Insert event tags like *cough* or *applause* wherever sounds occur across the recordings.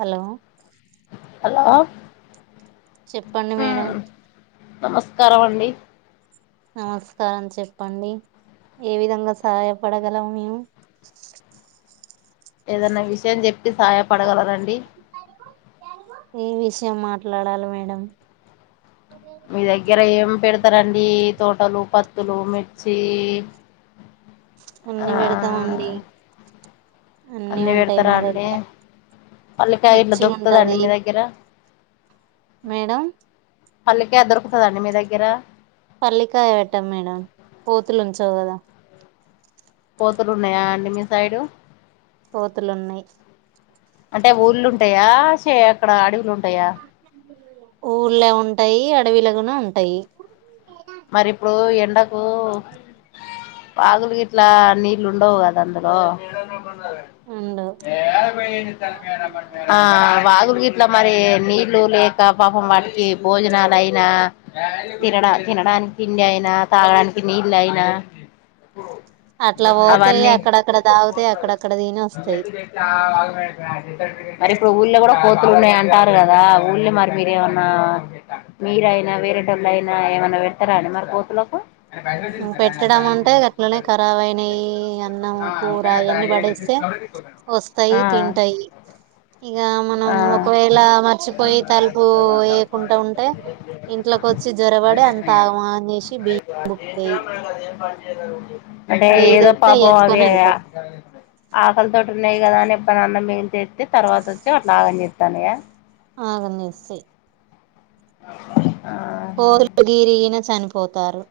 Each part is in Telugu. హలో హలో చెప్పండి మేడం నమస్కార అండి నమస్కారం చెప్పండి ఏ విధంగా సహాయపడగలం మేము ఏదన్నా విషయం చెప్పి సహాయపడగలరాండి ఏ విషయం మాట్లాడాలి మేడం మీ దగ్గర ఏం పెడతారంండి తోటలు పత్తులు మిర్చి ఆ అన్ని పెడతామండి అన్ని అన్నిీ ఉంటాయి పెడతారా మా అండి దగ్గర పల్లకాయ ఇట్లా మిర్చి దొక్కుతుదండి ఉంటది మీ దగ్గర మేడం పల్లికే దొరుకుతుదండి మీ దగ్గర పల్లికాయ పెట్టాం మేడం కోతులు ఉంచావు కదా పోతురు ఉన్నాయా అండి మీ సైడు కోతులున్నాయి అంటే ఊళ్ళుంటాయా అక్కడ అడవులు ఉంటా యా ఊర్లే ఉంటాయి అడవిలో కూడా ఉంటాయి. మరి ఇప్పుడు ఎండకు వాగులకి ఇట్లా నీళ్లు ఉండవు కదా అందులో ఉండు ఏ పో తలడా పగు *unintelligible* ఇట్లా మరి నీళ్ళలు లేక పాపం వాటికి భోజనాలు అయినా తినడ తినడానికి తిండి అయినా తాగడానికి నీళ్ళ అయినా అట్లా పోతే అవన్నీ అక్కడక్కడ తాగుతాయి అక్కడక్కడ తిని వస్తాయి మరి ఇప్పుడు ఊళ్ళో కూడా కోతులు ఉన్నాయంట కదా ఊళ్ళే మరి మీరేమన్నా మీర అయినా వేరేంటోళ్ళు అయినా ఏమ పెడతారండి మరి కోతులకు పెట్టడం అంటే అట్లనే ఖరాబయినాయి అన్నం కూర ఇవన్నీ పడేస్తే వస్తాయి ఆ తింటాయి ఇగ మనం ఆ ఒకవేళ మర్చిపోయి తలుపు వేయకుండా ఉంటే ఇంట్లోకి వచ్చి జ్వరపడి అంత, ఆగం ఆగం చేసి బి అంటే ఇంక ఇది ఏదో వస్తే అయి పాపం అవి ఎత్తుకొని అయా వెళ్తాయి ఆకలితోటి ఉన్నాయి కదా అని ఎప్ప నాన్న మేన్ తెస్తతే తర్వాత వచ్చి అట్లా ఆగం చేతనయ ఆగం చేస్తాయి ఆ కోతులు గిరిగిన చనిపోతారు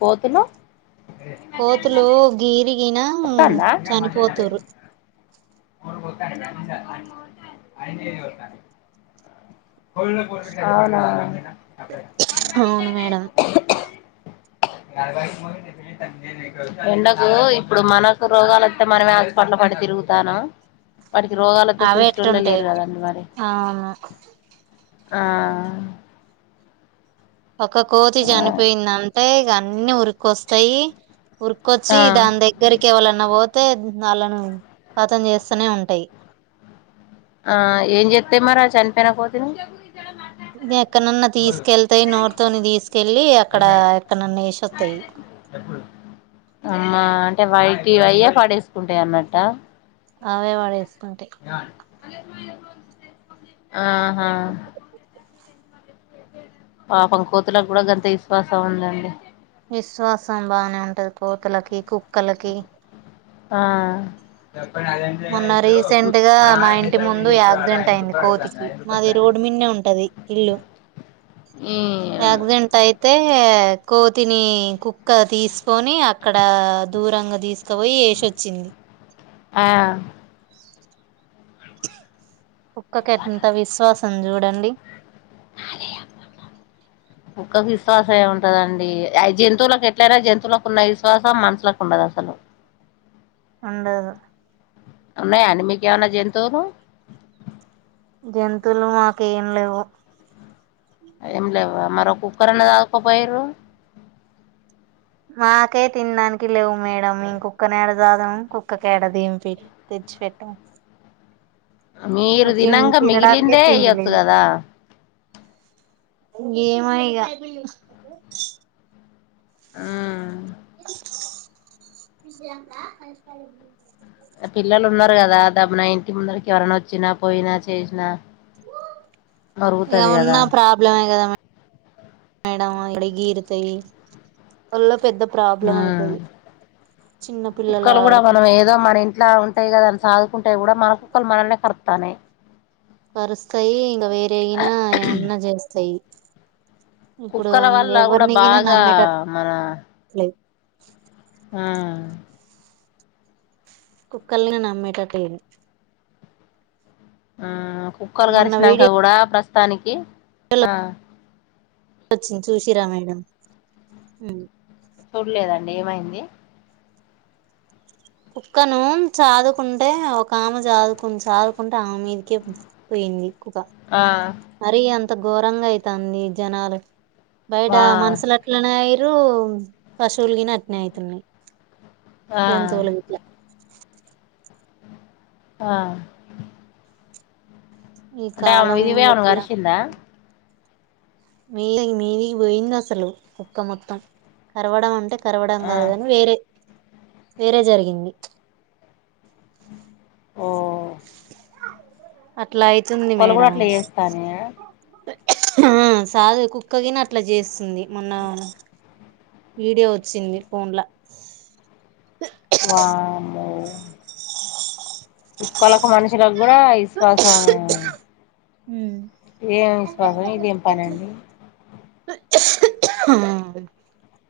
కోతులు కోతులు గీరి నా వత్తాందా చనిపోతూరు అవునా అవును మేడం ఎండకు ఇప్పుడు మనకు రోగాలుస్తే మనమే హాస్పిటల్ పడి తిరుగుతాన్నాం వాటికి రోగాలు ఎత్తే అవే సూసేటోల్లే లేరు ఎట్టుంటాయి కదండి మరి అవును ఆ ఒక కోతి ఆ చనిపోయింది అంటే ఇగా అన్నీ ఉరుకొస్తాయి ఉరికొచ్చి ఆ దాని దగ్గరికి ఎవాలన్నా పో తే వాళ్లను కతం చేస్తూనే ఉంటాయి ఆ ఏం చేత మరి ఆ చనిపోయిన కోతిని ఎక్కడన్నా తీసుకెళ్తాయి నోట్తోని తీసుకెళ్ళి అక్కడ ఎక్కనన్నా వేసేస్తాయి ఇ అయ్య పాడేసుకుంటాయి అన్నట అవే పడేస్తుంటాయి మల్లేష్ మామ ఇయర్ ఫోన్స్ ఇచ్చేయ్ ఆహా పాపం కోతులకు కూడా గంత విశ్వాసం ఉందండి విశ్వాసం బాగానే ఉంటది కోతలకి కుక్కలకి ఆ మొన్న రీసెంట్ గా మా ఇంటి ముందు యాక్సిడెంట్ అయింది కోతికి మాది రోడ్డు మీదే ఉంటది ఇల్లు ఈ యాక్సిడెంట్ అయితే కోతిని కుక్క తీసుకొని అక్కడ దూరంగా తీసుకుపోయి వేసిచ్చింది ఆ కుక్కకు ఎంత విశ్వాసం సం చూడండి. కుక్కకు విశ్వాసం ఏ ఉంటదండి. జంతువులకు ఎట్లయినా జంతువులకు ఉన్న విశ్వాసం మనషూలకు ఉండదు. అసలు ఉండదు ఉన్నాయ. అండి మీకు ఏమన్నా జంతువులు జంతువులు మాకు ఏం లేవు ఎం లేవు మరో కుక్కను అన్న సదుకో పొయ్యిరు. మాకే తినాడానికి లేవు. మేడం మెం కూక్కను ఏడ జాదుము కుక్కకు ఏడదింపి తెచ్చి పెట్టాం. మీరు మాకు తి తినంగా తినడానికే మిగిలిందే తిండి ఏయ్యొచ్చు లేదు గాదా ఏమో ఇగ హ్ జ ప పిల్లలు ఉన్నారు. కదా డబ్భు న ఇంటికి ముందరికి ఎవరనా వచ్చినా పోయినా చేసినా ఇగా మరుగుతది కదా ఉన్నా ప్రాబ్లమే కదా మేడం హా ఈడ గిరుతై హ్ చిన్న పిల్లలు కుక్కలు కూడా ఆడుత మనం ఏదో మన ఇంట్ల ఉంటాయి. కదా ని సాదుకుంటే కూడా మనకు *unintelligible* మనల్న్లె కర్తన్నాయి కరుస్తాయి. ఇంగా వేరే ఆయినా ఏమాన్నా జేస్తాయి. కుక్కల వల్ల కూడా ఎవరినిగిన బాగా నమ్మేటట్లేదు మన ఆ కుక్కల్లి నమ్మే టట్టు లేదు. ఆ కుక్కలు కరిసినంక వీడియో కూడా ప్రాస్ స్తానికి వొచ్చింది. చూసిర్ర మేడం చూడలేదండి ఏమైంది కుక్కను చాదుకుంటే ఒక ఆమె చాదుకుంది చాదుకుంటే ఆమె మీదకే పోయింది. ఆ మరి అంత ఘోరంగా అయి తంది జనాలు బయట వా మనసులాట్లనే అయిర్ మీరు పశువులు గినా అట్నే అయితున్నాయి. ఆ జంతువులు గిట్ల ఆ ఈ అంటే ఆమె కాలం మీదికి పోయి ఆమెను కరిచిందా మీది మీదికి పోయింది. అసలు కుక్క మొత్తం కరవడం అంటే కరవడం ఆ కాదు గానీ వేరే వేరే జరిగింది ఓ అట్లా అయితుంది కుక్కలు కూడా మేడం అట్లు చేస్తానయ ఆ సాదే కుక్కగినా అట్లా చేస్తుంది మొన్న వీడియో వచ్చింది ఫోన్లా వామ్మో కొలంకు మనిషి లకు కూడా విశ్వాసం ఉమ్ ఏం విశ్వాసం ఇదేం పని అండీ హుం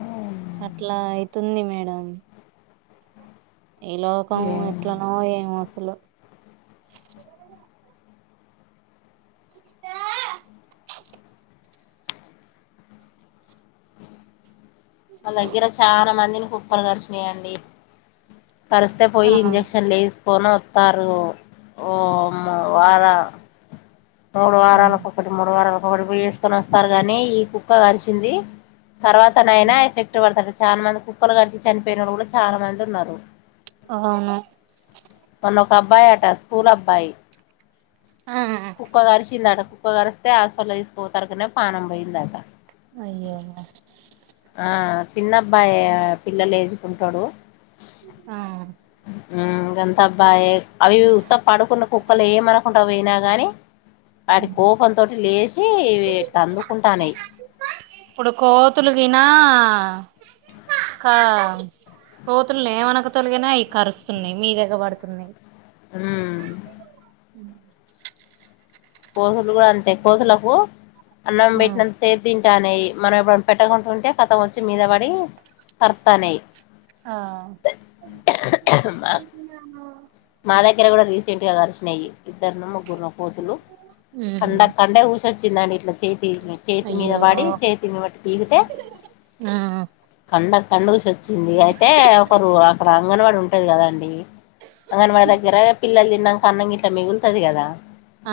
అ అట్లా ఐతుంది మేడం ఈ లోకం ఎట్లనో ఏమో స్ తుల్లో మా దగ్గర చానా మందిని కుక్కలు కరిచ్చినై అండి కరిస్తే ఆ పొయ్యి ఇంజక్షన్ లేస్ కోనొత్తారు ఓ మా వార మూడు వారాల ఉమ్ ఒకటి మూడు వారాల ఒకడుపోయి వేసుకొని వస్తారు గాని ఈ కుక్క కరిచింది తర్వాత నైనా కానీ చానా మంది కుక్కలు కరిచి చనిపోయినోళ్ళు కూడా చానా మంది ఉన్నారు అవును మొన్న ఒక అబ్బాయి అట స్కూల్ అబ్బాయి ఆ కుక్క కరిచింది అట కుక్క కరిస్తే హాస్పటల్ తీసుకుపోయే సారికనే పాణం పోయిందాట అయ్యో ఆ చిన్నబ్బాయి పిల్లల్ అజికుంటాడు ఆ హ్ గంతా అబ్బాయి అవి ఉత్త పడుకున్న కుక్కలు ఏమనకుండా పోయినా గాని వాటి కోపం తోటి లేచి ఇట్లా అందుకుంటానాయి ఆ కా కోతుల్ని ఏమనక తొలిగిన అవి కరుస్తున్నాయి మీద ఎగబడుతున్నాయి హ్మ్ కోతులు కూడ అంతే కోతులకు అన్నం ఆ పెట్టినంత సేపు తింటానే మనం పెట్టకుంటడా ఉంటే కథం వచ్చి మీద పడి కర్తానేయ ఆ ఇర కూడా చింటగా కర్శినయిి ఇద్దరు ను ముగ్గురున కోతులు ఉహు కండ కండే ఊస ందట్ చేతి చేతి మీద అయ్యో వాడి చేతిని బట్టి ప తీగితే ఆ కండ కండుసి వచ్చింది అయితే ఒకరు అక్కడ అంగన్వాడి ఉంటది కదాండి అ అంగన్వాడ దగ్గర పిలల్ న్నాక అన్నం గ ఇట్లా మిగులుతుది కదా ఆ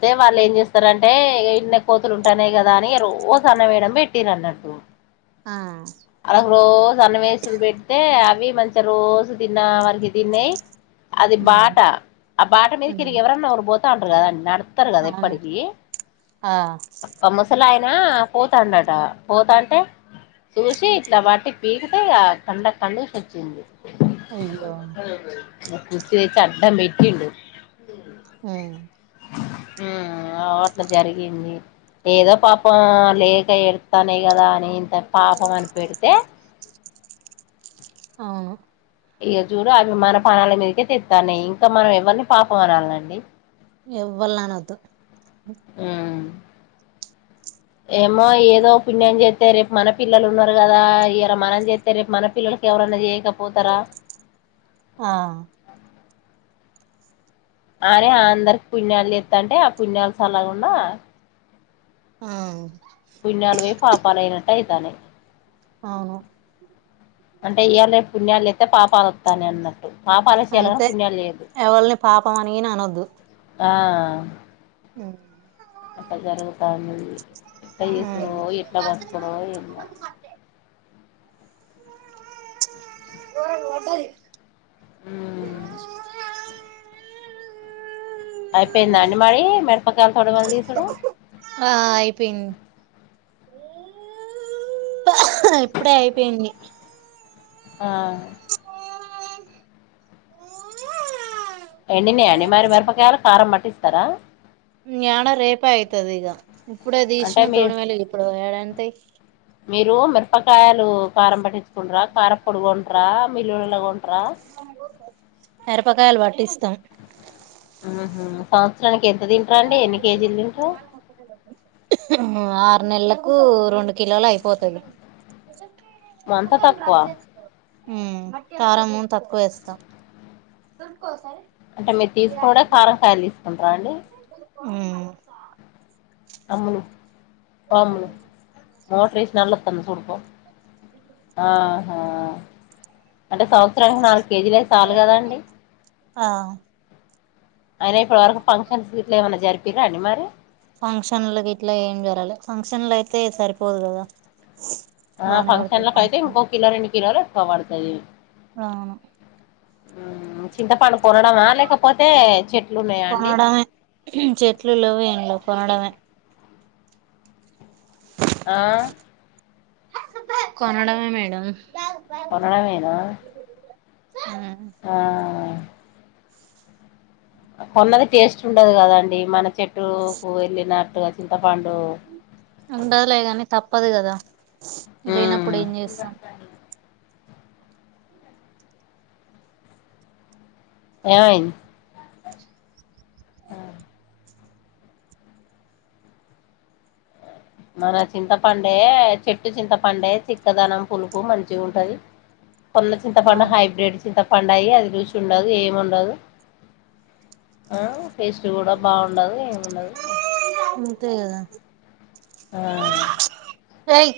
అయితే వాళ్ళు ఏం చేస్తారంటే ఎన్న కోతులు ఉంటానేయి కదా అని రోజు అన్న వేయడం పెట్టిారు అన్నట్టు ఆ వాళ్ళకి రోజు అన్వేసుడు పెడితే అవి మంచిగా రోజు తిన్న వారికి తిన్నాయి అది ఉమ్ బాట ఆ బాట మీద తిరిగి ఉమ్ ఎవరని నరు పోతా ఉంట అ అ అ ారు కద అవును ఎప్పటిక ఆ మసలా పోతాన్నట పోతాంటే చూసి ఇట్లా బట్టి పీకితే ఆ కండ కడుసి వచ్చింది అయ్యో పూచ తెచ్చ అడ్డండం పెటి హ అ అట్లా జరిగింది ఏదో పాపం లేక ఎడతానే కదా అని ఇంత పాపం అని పెడితే ఆ ఈయ చూడు అవి మన పణాల మీదకే తెస్తానుయి ఇంకా మనం ఎవరిని పాపంనాలండి ఎవ్వలను అదు అ ఏమో ఏదో పుణ్యం చేస్తే రేపు మన పిల్లలు ఉన్నారు కదా ఇలా మనం చేస్తే రేపు మన పిల్లలకి ఎవరన్నా చేయకపోతారా ఆ అనే అందరికి పుణ్యాలు ఎస్తా అంటే ఆ పుణ్యాాలస్ అలాకుండా ఆ అైతాే అవు అంటే ఇ్యళ పుణ్యాలు అయితే పాపాలు వస్తానే అన్నారు అంతే ఎవరిని పాపం అనిని అనొద్దు ఆ అ అట్ట జరుగుతాంది ఎట్లా చేసుడో ఎట్లా బతుకుడో ఏమో ఉమ్ అయిపోయింద అండి మరి మిడపకాయలు తోడువళ తీసుడు ఆ అయిపోయింది ఇప్పుడే అయిపోయింది ఆ ఎండినియ అండి మరి మిరపకాయలు కారం పట్టిస్తారా ఎడా రేపా అయితది ఇగ ఇప్పుడ అంటే తీసినా మీరు తోడుమేళ ఇప్పుడు ఏడా అందుతాయి మీరు మిరపకాయలు కారం పట్టించుకుంటరా కారం పోడి టారా మిలుళలాగా కొంట్రా ఎరపకాయలు వాటిస్త హు హు సంవత్సరంనికి ఎంతది రండి ఎనీ ఆ నెలకు రెండు కిలోలు అయిపోతుంది మంత తక్కువ ఉ కారంము తక్కువ వేస్తాం రం కోసర అంటే మీరు తీసుకునుడే కారంకాయలు తీసుకుంటార అండి ఉ అమ్ములు ఓ అమ్ములు మోటార్ రవేసి నల్ల అత్తద సుడుపో ఆహా అంటే సౌ రానికి నాలుగు కేజీలే సాలు కదాండి ఆ అయినా ఇప్పటి వరకు ఫంక్షన్స్ ఇట్లా ఏమన్నా జరిపింరా అండి మరి ఫంక్షన్లకి ఇట్లా ఏం జరాలి ఫంక్షన్లు అయితే సరిపోదు కదా ఆ బానే పడుతది ఫంక్షన్ లకి అయితే ఫంక్షన్లు ఇంకో కిలో రెండు కిలోలు పాబడతాయి అవును చింత పండు కొనడమా లేకపోతే చెట్లు ఉన్నాయా అండి కొనడమే చెట్లు లేవు ఏం లేవు కొనడమే ఆ కొనడమే మేడం కొనడమేనా ఉమ్ హా కొన్నదే టేస్ట్ ఉండదు కదండీ మనకి చెట్టుకు ఎండినట్టు వచ్ *unintelligible* చింతపండు ఉండదులేగాని తప్పదు కాదా ఉమ్ లేనప్పుడు ఏం చేస్తాం ఏమైంది అహ్ మన చింతపండే చెట్టు చింతపండే చిక్కదనం పులుపు మంచిగా ఉంటది కొన్న చింతపండు అవును హైబ్రిడ్ చింత పండయి అది రూచి ఉండదు ఏమి ఉండదు టేస్ట్ కూడా బాగుండదు ఏముండదు అంతే కదా అహ్ ఏయే